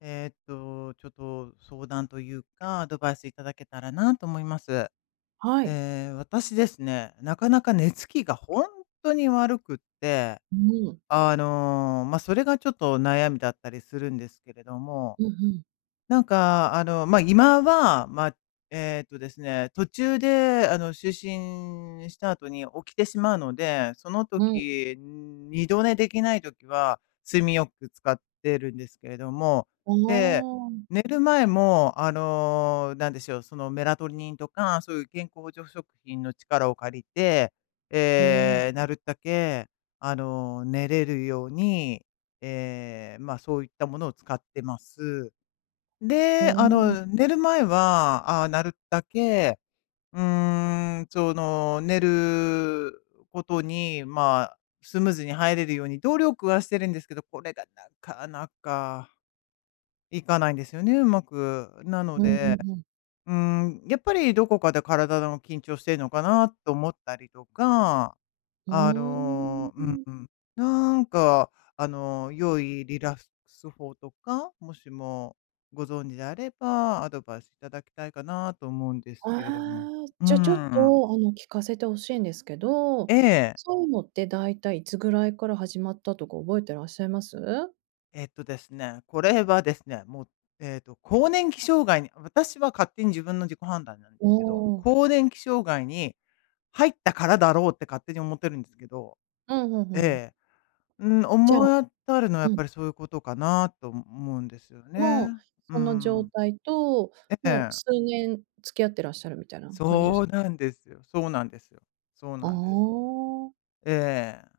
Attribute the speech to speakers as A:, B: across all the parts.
A: ちょっと相談というか、アドバイスいただけたらなと思います。
B: はい。
A: 私ですね、なかなか寝つきが本当に悪くって、
B: うん、う
A: まあ、それがちょっと悩みだったりするんですけれども、
B: ん
A: なんか、まあ、今は、まあ、えっとですね、途中で、就寝した後に起きてしまうので、その
B: うん、うん。
A: 時、二度寝できない時は、睡眠よく使ってるんですけれども、
B: あ
A: で、
B: あ、
A: 寝る前も、なんでしょう、そのメラトニンとか、そういう健康助食品の力を借りて、
B: ふん、
A: なるだけ、寝れるように、ええ、まあ、そういったものを使ってます。
B: ふ
A: で、
B: ん。
A: 寝る前は、あ、なるだけ、その、寝ることに、まあ、スムーズに入れるように努力はしてるんですけど、これがなかなかいかないんですよね、うまく。なの
B: うんうんう
A: で、
B: んうん、
A: うん、やっぱりどこかで体の緊張してるのかなと思ったりとか、
B: ああ、う
A: あ
B: んんうんうん
A: の、
B: う
A: うん
B: んうーん。
A: うん。なんか、良いリラックス法とか、もしもご存知であれば、アドバイスいただきたいかなと思うんです
B: あ
A: けれども。
B: あ、
A: う
B: じゃ、ちょっ
A: ん。
B: と、聞かせて欲しいんですけど、
A: ええ。
B: そういうのって大体いつぐらいから始まったとか覚えてらっしゃいます？
A: えっとですね、これはですね、もう、更年期障害に私は勝手に自分の自己判断なんで
B: お
A: すけど、
B: お、
A: 更年期障害に入ったからだろうって勝手に思ってるんですけど。
B: うんうん
A: え
B: うん。
A: え。うん、
B: じ
A: 思
B: ゃあ
A: い当たるのはや
B: う
A: っ
B: ん、
A: ぱりそういうことかなと思うんですよね。
B: もう
A: う
B: その状
A: ん。
B: 態と、
A: え
B: もう
A: え。
B: 数年付き合ってらっしゃるみたいな感じです
A: そう
B: か？
A: なんですよ。そうなんですよ。そう
B: あ
A: なんです。
B: あ。
A: ええ。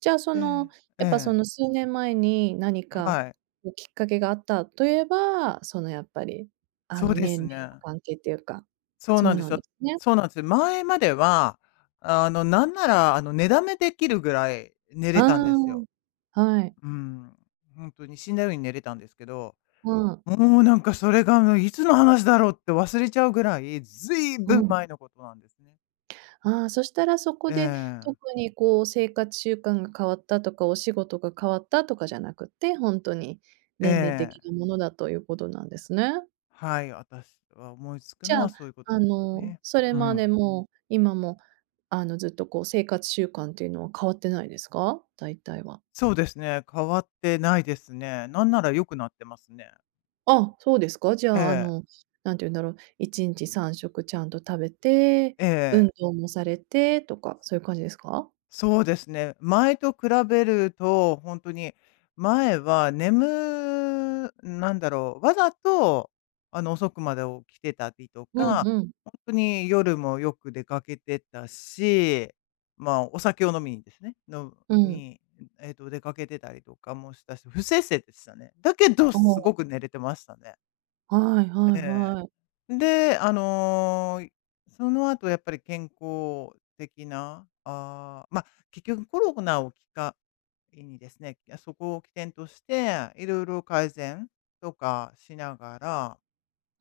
B: じゃあ、そ
A: え
B: の、
A: え。え
B: やっぱ、そ
A: え。
B: の、数年前に何か、
A: はい。
B: こう、きっかけがあったといえば、その、やっぱり、
A: そうで
B: 年
A: す
B: 齢の
A: ね。
B: 関係っていうか。
A: そうな
B: そ
A: ん
B: う
A: で
B: な
A: す
B: ん
A: よ。
B: ですね。
A: そうなんですよ。前までは、なんなら、寝だめできるぐらい寝れたんですよ。
B: ああ、はい。
A: うん。本当に死んだように寝れたんですけど、
B: うん、
A: もうなんかそれが、いつの話だろうって忘れちゃうぐらい、ずいぶ
B: う
A: ん
B: ん。
A: 前のことなんですね。
B: ああ、そしたらそこ
A: え
B: で
A: え、
B: 特に、こう、生活習慣が変わったとか、お仕事が変わったとかじゃなくて、ほんとに
A: え
B: 年齢的な
A: え、
B: ものだということなんですね。
A: はい、私は思いつく
B: じ
A: の
B: ゃ
A: は
B: あ、
A: そういうことね。
B: それ
A: う
B: まで
A: ん。
B: も今も、ずっとこう生活習慣っていうのは変わってないですか？大体は。
A: そうですね、変わってないですね。なんなら良くなってますね。
B: あ、そうですか。じゃ
A: え
B: あ、
A: え、
B: なんて言うんだろう、1日3食ちゃんと食べて、
A: え
B: 運
A: え。
B: 動もされてとか、そういう感じですか？
A: そうですね。前と比べると、本当に、前は眠なんだろう、わざと、遅くまで起きてたりと
B: うん
A: か、
B: うん。
A: 本当に夜もよく出かけてたし、まあ、お酒を飲みにですね、の
B: うん。
A: に、出かけてたりとかもしたし、不摂生でしたね。だけど、
B: あ
A: すごく寝れてましたね。
B: あ、はいはい
A: え
B: はい。
A: え。で、その後やっぱり健康的な、ああ、まあ、結局コロナをきっかけにですね、そこを起点として、いろいろ改善とかしながら、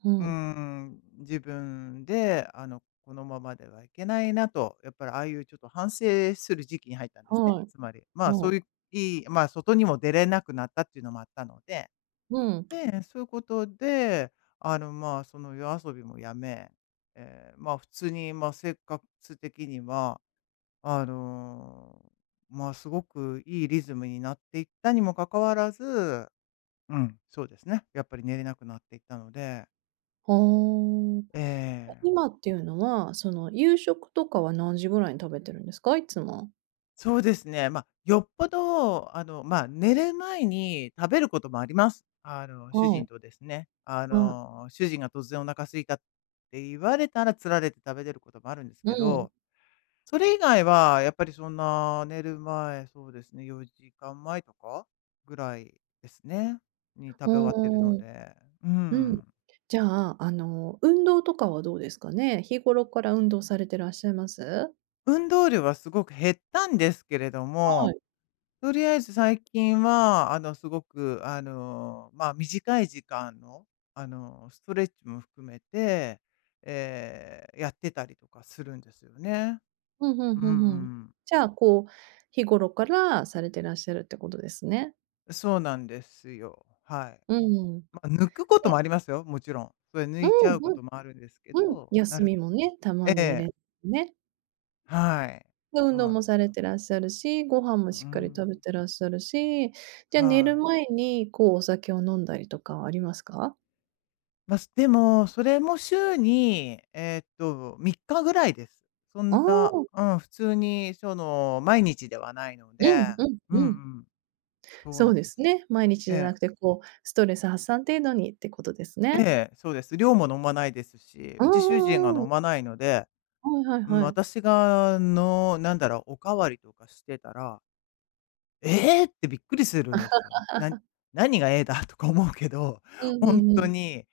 B: う
A: う
B: ん。
A: ん、自分で、このままではいけないなと、やっぱりああいうちょっと反省する時期に入ったんですね。
B: はい、
A: つまり、まあ、そ
B: は
A: う
B: い。
A: いう、いいまあ、外にも出れなくなったっていうのもあったので、
B: うん。
A: で、そういうことで、まあ、その夜遊びもやめ、ええ、まあ、普通に、まあ、生活的には、あの、まあ、すごくいいリズムになっていったにもかかわらず、うん、そうですね、やっぱり寝れなくなっていったので、
B: は
A: え
B: あ。
A: え、
B: 今っていうのは、その、夕食とかは何時ぐらいに食べてるんですか？いつも。
A: そうですね、まあ、よっぽど、まあ、寝る前に食べることもあります。主
B: は
A: 人
B: い。
A: とですね、
B: はい。
A: 主人が突然お腹空いたって言われたら、つられて食べれることもあるんです
B: う
A: け
B: ん。
A: ど、それ以外は、やっぱりそんな、寝る前、そうですね、4時間前とかぐらいですね、に食べ終わってる
B: お
A: の
B: お、
A: で、う
B: うん。
A: ん。
B: じゃあ、運動とかはどうですかね？日頃から運動されてらっしゃいます？
A: 運動量はすごく減ったんですけれど
B: は
A: も、
B: い。
A: とりあえず最近は、すごく、まあ、短い時間の、ストレッチも含めて、やってたりとかするんですよね。
B: うんう
A: う
B: ん
A: んう
B: うんうん。
A: ん。
B: じゃあ、こう、日頃からされてらっしゃるってことですね。
A: そうなんですよ。はい。
B: うん。で、
A: まあ、抜くこともありますよ、もちろん。それ抜
B: うん
A: いちゃうこともあるんですけ
B: うんうん。
A: ど、な
B: 休
A: る
B: みもね、た
A: え
B: まに入
A: え、
B: れてね。
A: はい。
B: で、運
A: そう
B: 動
A: なん
B: も
A: です
B: され
A: よ。
B: てらっしゃるし、ご飯も
A: う
B: しっかり食べ
A: ん、
B: てらっしゃるし、じゃ、あ寝
A: は
B: る
A: い。
B: 前に、こう、お酒を飲んだりとかはありますか？
A: まあ、すでも、それも週に、3日ぐらいです。そん
B: ああ
A: な、
B: ー、
A: うん、普通にその、毎日ではないの
B: うん
A: で、
B: うん
A: うんう
B: うん。
A: ん、そう
B: そ
A: な
B: う
A: ん
B: で
A: で
B: す
A: すよ。
B: ね。毎日じ
A: え
B: ゃ
A: え、
B: なくて、こう、ストレス発散程度にってことです
A: え
B: ね。
A: え、そうです。量も飲まないですし、
B: う
A: うち主人が
B: んうんうん。
A: 飲まないので、
B: はいはい
A: うん、
B: はい。
A: 私がの、なんだろう、お代わりとかしてたら「えーってびっくりするんですよ。な何が「ええ」だとか思うけど、
B: うん
A: 本
B: うんう
A: 当
B: ん。
A: に、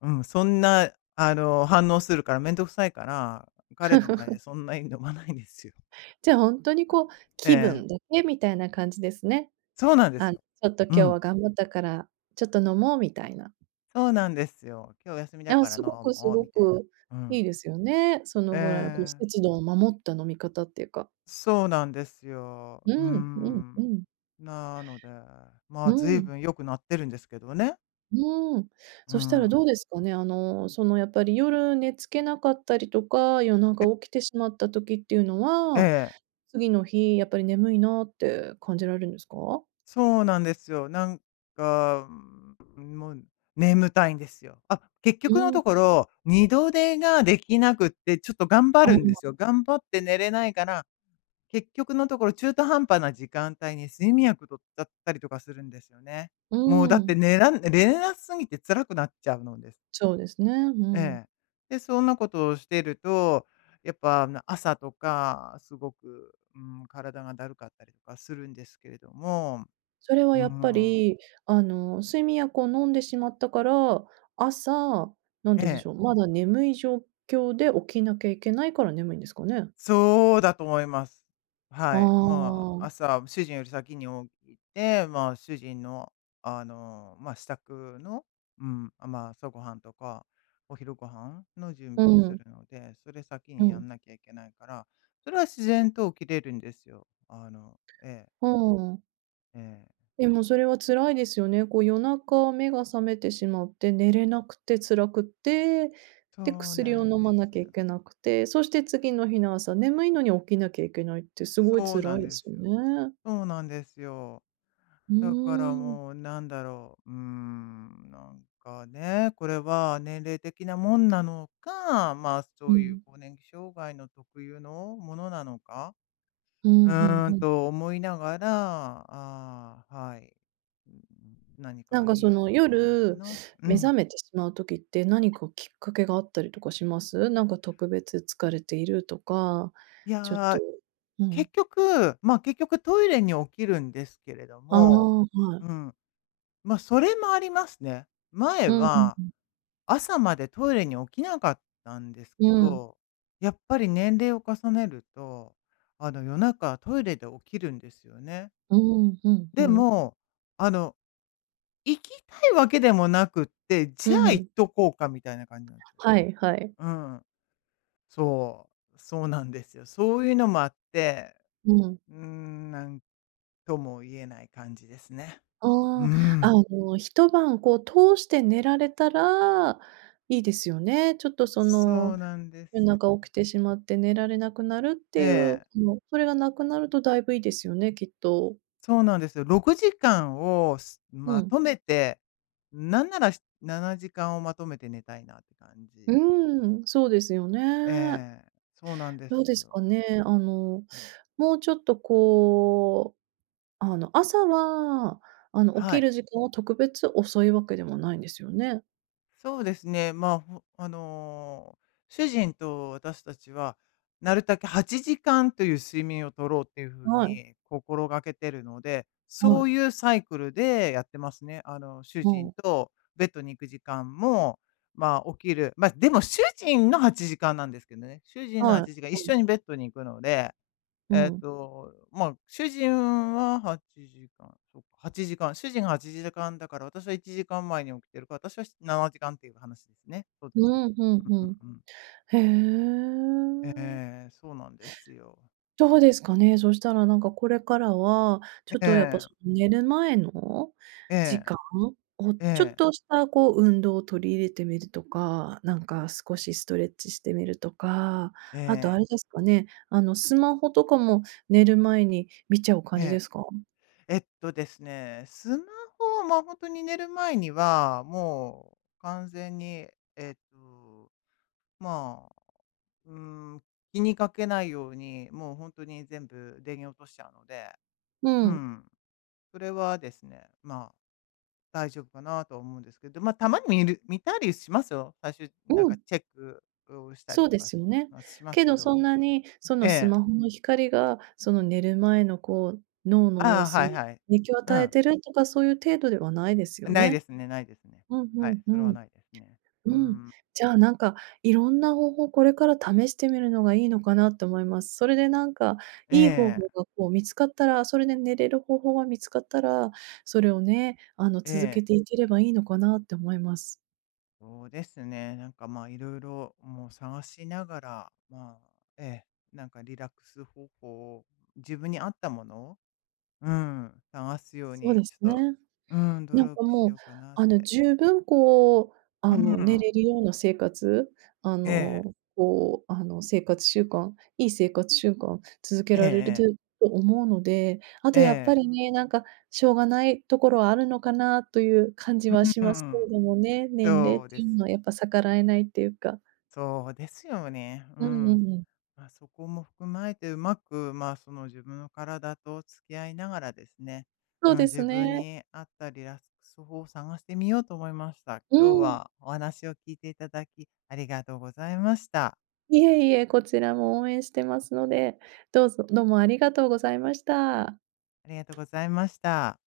A: うん、そんな、反応するからめんどくさいから、彼の前でそんなに飲まないんですよ。
B: じゃあ、ほんとにこう、
A: え
B: 気
A: え。
B: 分だけみたいな感じですね。
A: そうなんです
B: ち
A: よ。
B: ょっと今
A: う
B: 日
A: ん、
B: は頑張ったから、ちょっと飲もうみたいな。
A: そうなんですよ。「今日休み
B: い
A: だ
B: や、
A: から飲
B: すごくす
A: もう」
B: ご
A: みたいな。
B: く
A: う
B: いい
A: ん。
B: ですよね。そ
A: え
B: のぐらいのこう、
A: え、
B: 節度を守った飲み方っていうか。
A: そうなんですよ。
B: う
A: う
B: ん、うん、う
A: ん。
B: ん、
A: なので、まあ、
B: う
A: 随
B: ん。
A: 分良くなってるんですけどね。
B: うーん。
A: う
B: そしたら
A: ん。
B: どうですかね、あの、その、やっぱり夜寝付けなかったりとか、夜
A: え
B: 中起きてしまった時っていうの
A: え
B: は、
A: ええ。
B: 次の日やっぱり眠いなって感じられるんですか？
A: そうなんですよ。なんか、うん、もう眠たいんですよ。あ、結
B: う
A: 局のと
B: ん。
A: ころ、二度寝ができなくって、ちょっと頑張るんで
B: あ、
A: すよ。頑張って寝れないから、結局のところ中途半端な時間帯に睡眠薬取っちゃったりとかするんですよね。
B: う
A: もうだって
B: ん。
A: 寝らん寝れなすぎて辛くなっちゃうのです。
B: そうですね、う
A: え
B: ん。
A: え。で、そんなことをしてると、やっぱな朝とかすごく、うん、体がだるかったりとかするんですけれども、
B: それは
A: う
B: やっぱ
A: ん。
B: り、睡眠薬を飲んでしまったから、朝、なん
A: え
B: て言うんで
A: え、
B: しょう、まだ眠い状況で起きなきゃいけないから眠いんですかね？
A: そうだと思います。
B: あ
A: はい。ま
B: あ、
A: あ、
B: う
A: 朝、主人より先に起きて、まあ、主人の、まあ、支度の、うん、あまあ、朝ごはんとか、お昼ご飯の準備をす
B: ん、
A: るので、それ先
B: う
A: にや
B: ん、
A: んなきゃいけないから、それは自然と起きれるんですよ。あの、ええ、
B: うん。
A: ええ。
B: でもそれは辛いですよね。こう夜中目が覚めてしまって、寝れなくて辛くて、で、
A: そう
B: 薬
A: な
B: を
A: ん
B: 飲
A: で
B: まな
A: す
B: きゃい
A: よ。
B: けなくて、そして次の日の朝、眠いのに起きなきゃいけないってすごい
A: そうな
B: 辛
A: ん
B: いで
A: で
B: す
A: す
B: よ
A: よ。
B: ね。
A: そうなんですよ。
B: う
A: だから
B: ーん。
A: もうなんだろう、なんかね、これは年齢的なもんなのか、まあ、
B: う
A: そういう
B: ん。
A: 更年期障害の特有のものなのか、
B: う
A: う
B: ん、ふん
A: ー
B: ふ
A: ん
B: ん。
A: と思いながら、あーはい。うん、何
B: な
A: か
B: ん
A: い
B: かそ
A: い
B: の
A: もあれば
B: 夜、
A: なって。う
B: 目
A: ん。
B: 覚めてしまう時って何かきっかけがあったりとかします？なんか特別疲れているとか、
A: い
B: ちょっ
A: や
B: と
A: ー、
B: うん。
A: 結局、まあ、結局トイレに起きるんですけれど
B: あ
A: も、
B: あ、は
A: う
B: い。
A: ん、ま、あそれもありますね。前
B: うんう
A: は
B: ん。
A: 朝までトイレに起きなかったんです
B: う
A: け
B: ん。
A: ど、やっぱり年齢を重ねると、夜中トイレで起きるんですよね。
B: うん、ふんふ
A: で
B: ん。
A: も、あの、行きたいわけでもなくって、
B: う
A: じゃあ行っ
B: ん、
A: とこうかみたいな感じなんですよ。
B: はいはい。
A: うん。そそうなんですよ。そういうのもあって、
B: うん。
A: なんとも言えない感じですね。う
B: ああ、
A: ん。
B: 一晩こう通して寝られたらいいですよね。ちょっとそ
A: そ
B: の、
A: うなんで
B: 夜
A: すよ。
B: 中起きてしまって寝られなくなるっ
A: え
B: ていう、
A: え。
B: もう、それがなくなるとだいぶいいですよね、きっと。
A: そうなんですよ。6時間を
B: う
A: ま
B: ん。
A: とめて、なんなら7時間をまとめて寝たいなって感
B: う
A: じ。
B: ーん、そうですよね。
A: ええ、そうなんで
B: どう
A: す
B: です
A: よ。
B: かね、あの、もうちょっとこう、あの、朝は、あの、起
A: は
B: き
A: い。
B: る時間は特別遅いわけでもないんですよね。
A: そうですね。まあ、主人と私たちは、なるだけ8時間という睡眠を取ろうっていうふう
B: はい、
A: に心がけてるので、
B: は
A: そ
B: い、
A: ういうサイクルでやってますね。主
B: う
A: 人
B: ん。
A: とベッドに行く時間も、まあ、起きる。まあ、でも主人の8時間なんですけどね。主人の
B: はい。
A: 8時間、一
B: うん。
A: 緒にベッドに行くので、
B: うん。
A: まあ、主人は8時間、主人が8時間だから、私は1時間前に起きてるから、私は7時間っていう話ですね。そうで
B: う
A: すね。
B: んうん
A: う
B: う
A: ん
B: ん。
A: うんうん。
B: へ
A: え
B: え。
A: え、そうなんですよ。
B: どうですかね、そしたらなんかこれからは、ちょっ
A: え
B: とやっぱ
A: え、
B: その寝る前の
A: え
B: 時
A: え、
B: 間を、
A: え
B: ちょっ
A: え、
B: としたこう運動を取り入れてみるとか、なんか少しストレッチしてみるとか、
A: え
B: あとあ
A: え、
B: れですかね、あのスマホとかも寝る前に見ちゃう感
A: え
B: じで
A: え。
B: すか？
A: えっとですね、スマホは、まあ、本当に寝る前には、もう完全に、えっと、まあ、うん、気にかけないように、もう本当に全部電源落としちゃうので、
B: う
A: う
B: ん。
A: ん、それはですね、まあ、大丈夫かなとは思うんですけど、まあ、たまに見たりしますよ。最終なん
B: う
A: か
B: ん。
A: チェックをしたり
B: そう
A: と
B: で
A: かし、
B: すよね。
A: まあします
B: け
A: け
B: ど
A: ど。
B: そんなに、そのス
A: ええ。
B: マホの光が、その寝る前のこう、脳の
A: あ
B: 様
A: あ、
B: 子
A: はい
B: に
A: はい。
B: 影響を
A: う
B: 与え
A: ん。
B: てるとか、そういう程度ではないですよ
A: ないで
B: ね。
A: すねないですね。
B: うん
A: は
B: う
A: い、
B: んう
A: それは
B: ん。
A: ないですね。う
B: うん。
A: ん。
B: じゃあなんか、いろんな方法これから試してみるのがいいのかなって思います。それでなんか、
A: え
B: いい方法
A: え、
B: がこう見つかったら、それで寝れる方法が見つかったら、それをね、あの
A: え
B: 続け
A: え。
B: ていければいいのかなって思います。
A: そうですね、なんか、まあ、いろいろもう探しながら、まあ、ええ、なんかリラックス方法を、自分に合ったものをうん、探すよう
B: そう
A: に
B: で
A: ち
B: す
A: ょっと、
B: ね。
A: うん、努
B: なんか
A: 力し
B: もう、
A: ようかなって。
B: 十分こう、
A: う
B: 寝
A: ん、
B: れるような生活、
A: ええ、
B: こう、生活習慣、いい生活習慣続け
A: ええ
B: られると
A: ええ、
B: 思うので、あ
A: え
B: とやっぱ
A: え
B: りね、なんか、しょうがないところはあるのかなという感じはし
A: う
B: ますけ
A: ん、
B: れどもね、年齢っ
A: そうで
B: ていう
A: す。
B: のはやっぱ逆らえないっていうか。
A: そうですよね。う
B: うんう
A: ん。
B: んうん。
A: まあ、そこも含まてうまく、まあ、その自分の体と付き合いながらですね、
B: そ
A: う
B: う
A: ん、
B: です
A: 自分
B: ね。
A: に合ったリラックス法を探してみようと思いました。
B: う
A: 今日
B: ん。
A: はお話を聞いていただき、ありがとうございました。
B: いえいえ、こちらも応援してますので、どうぞどうもありがとうございました。
A: ありがとうございました。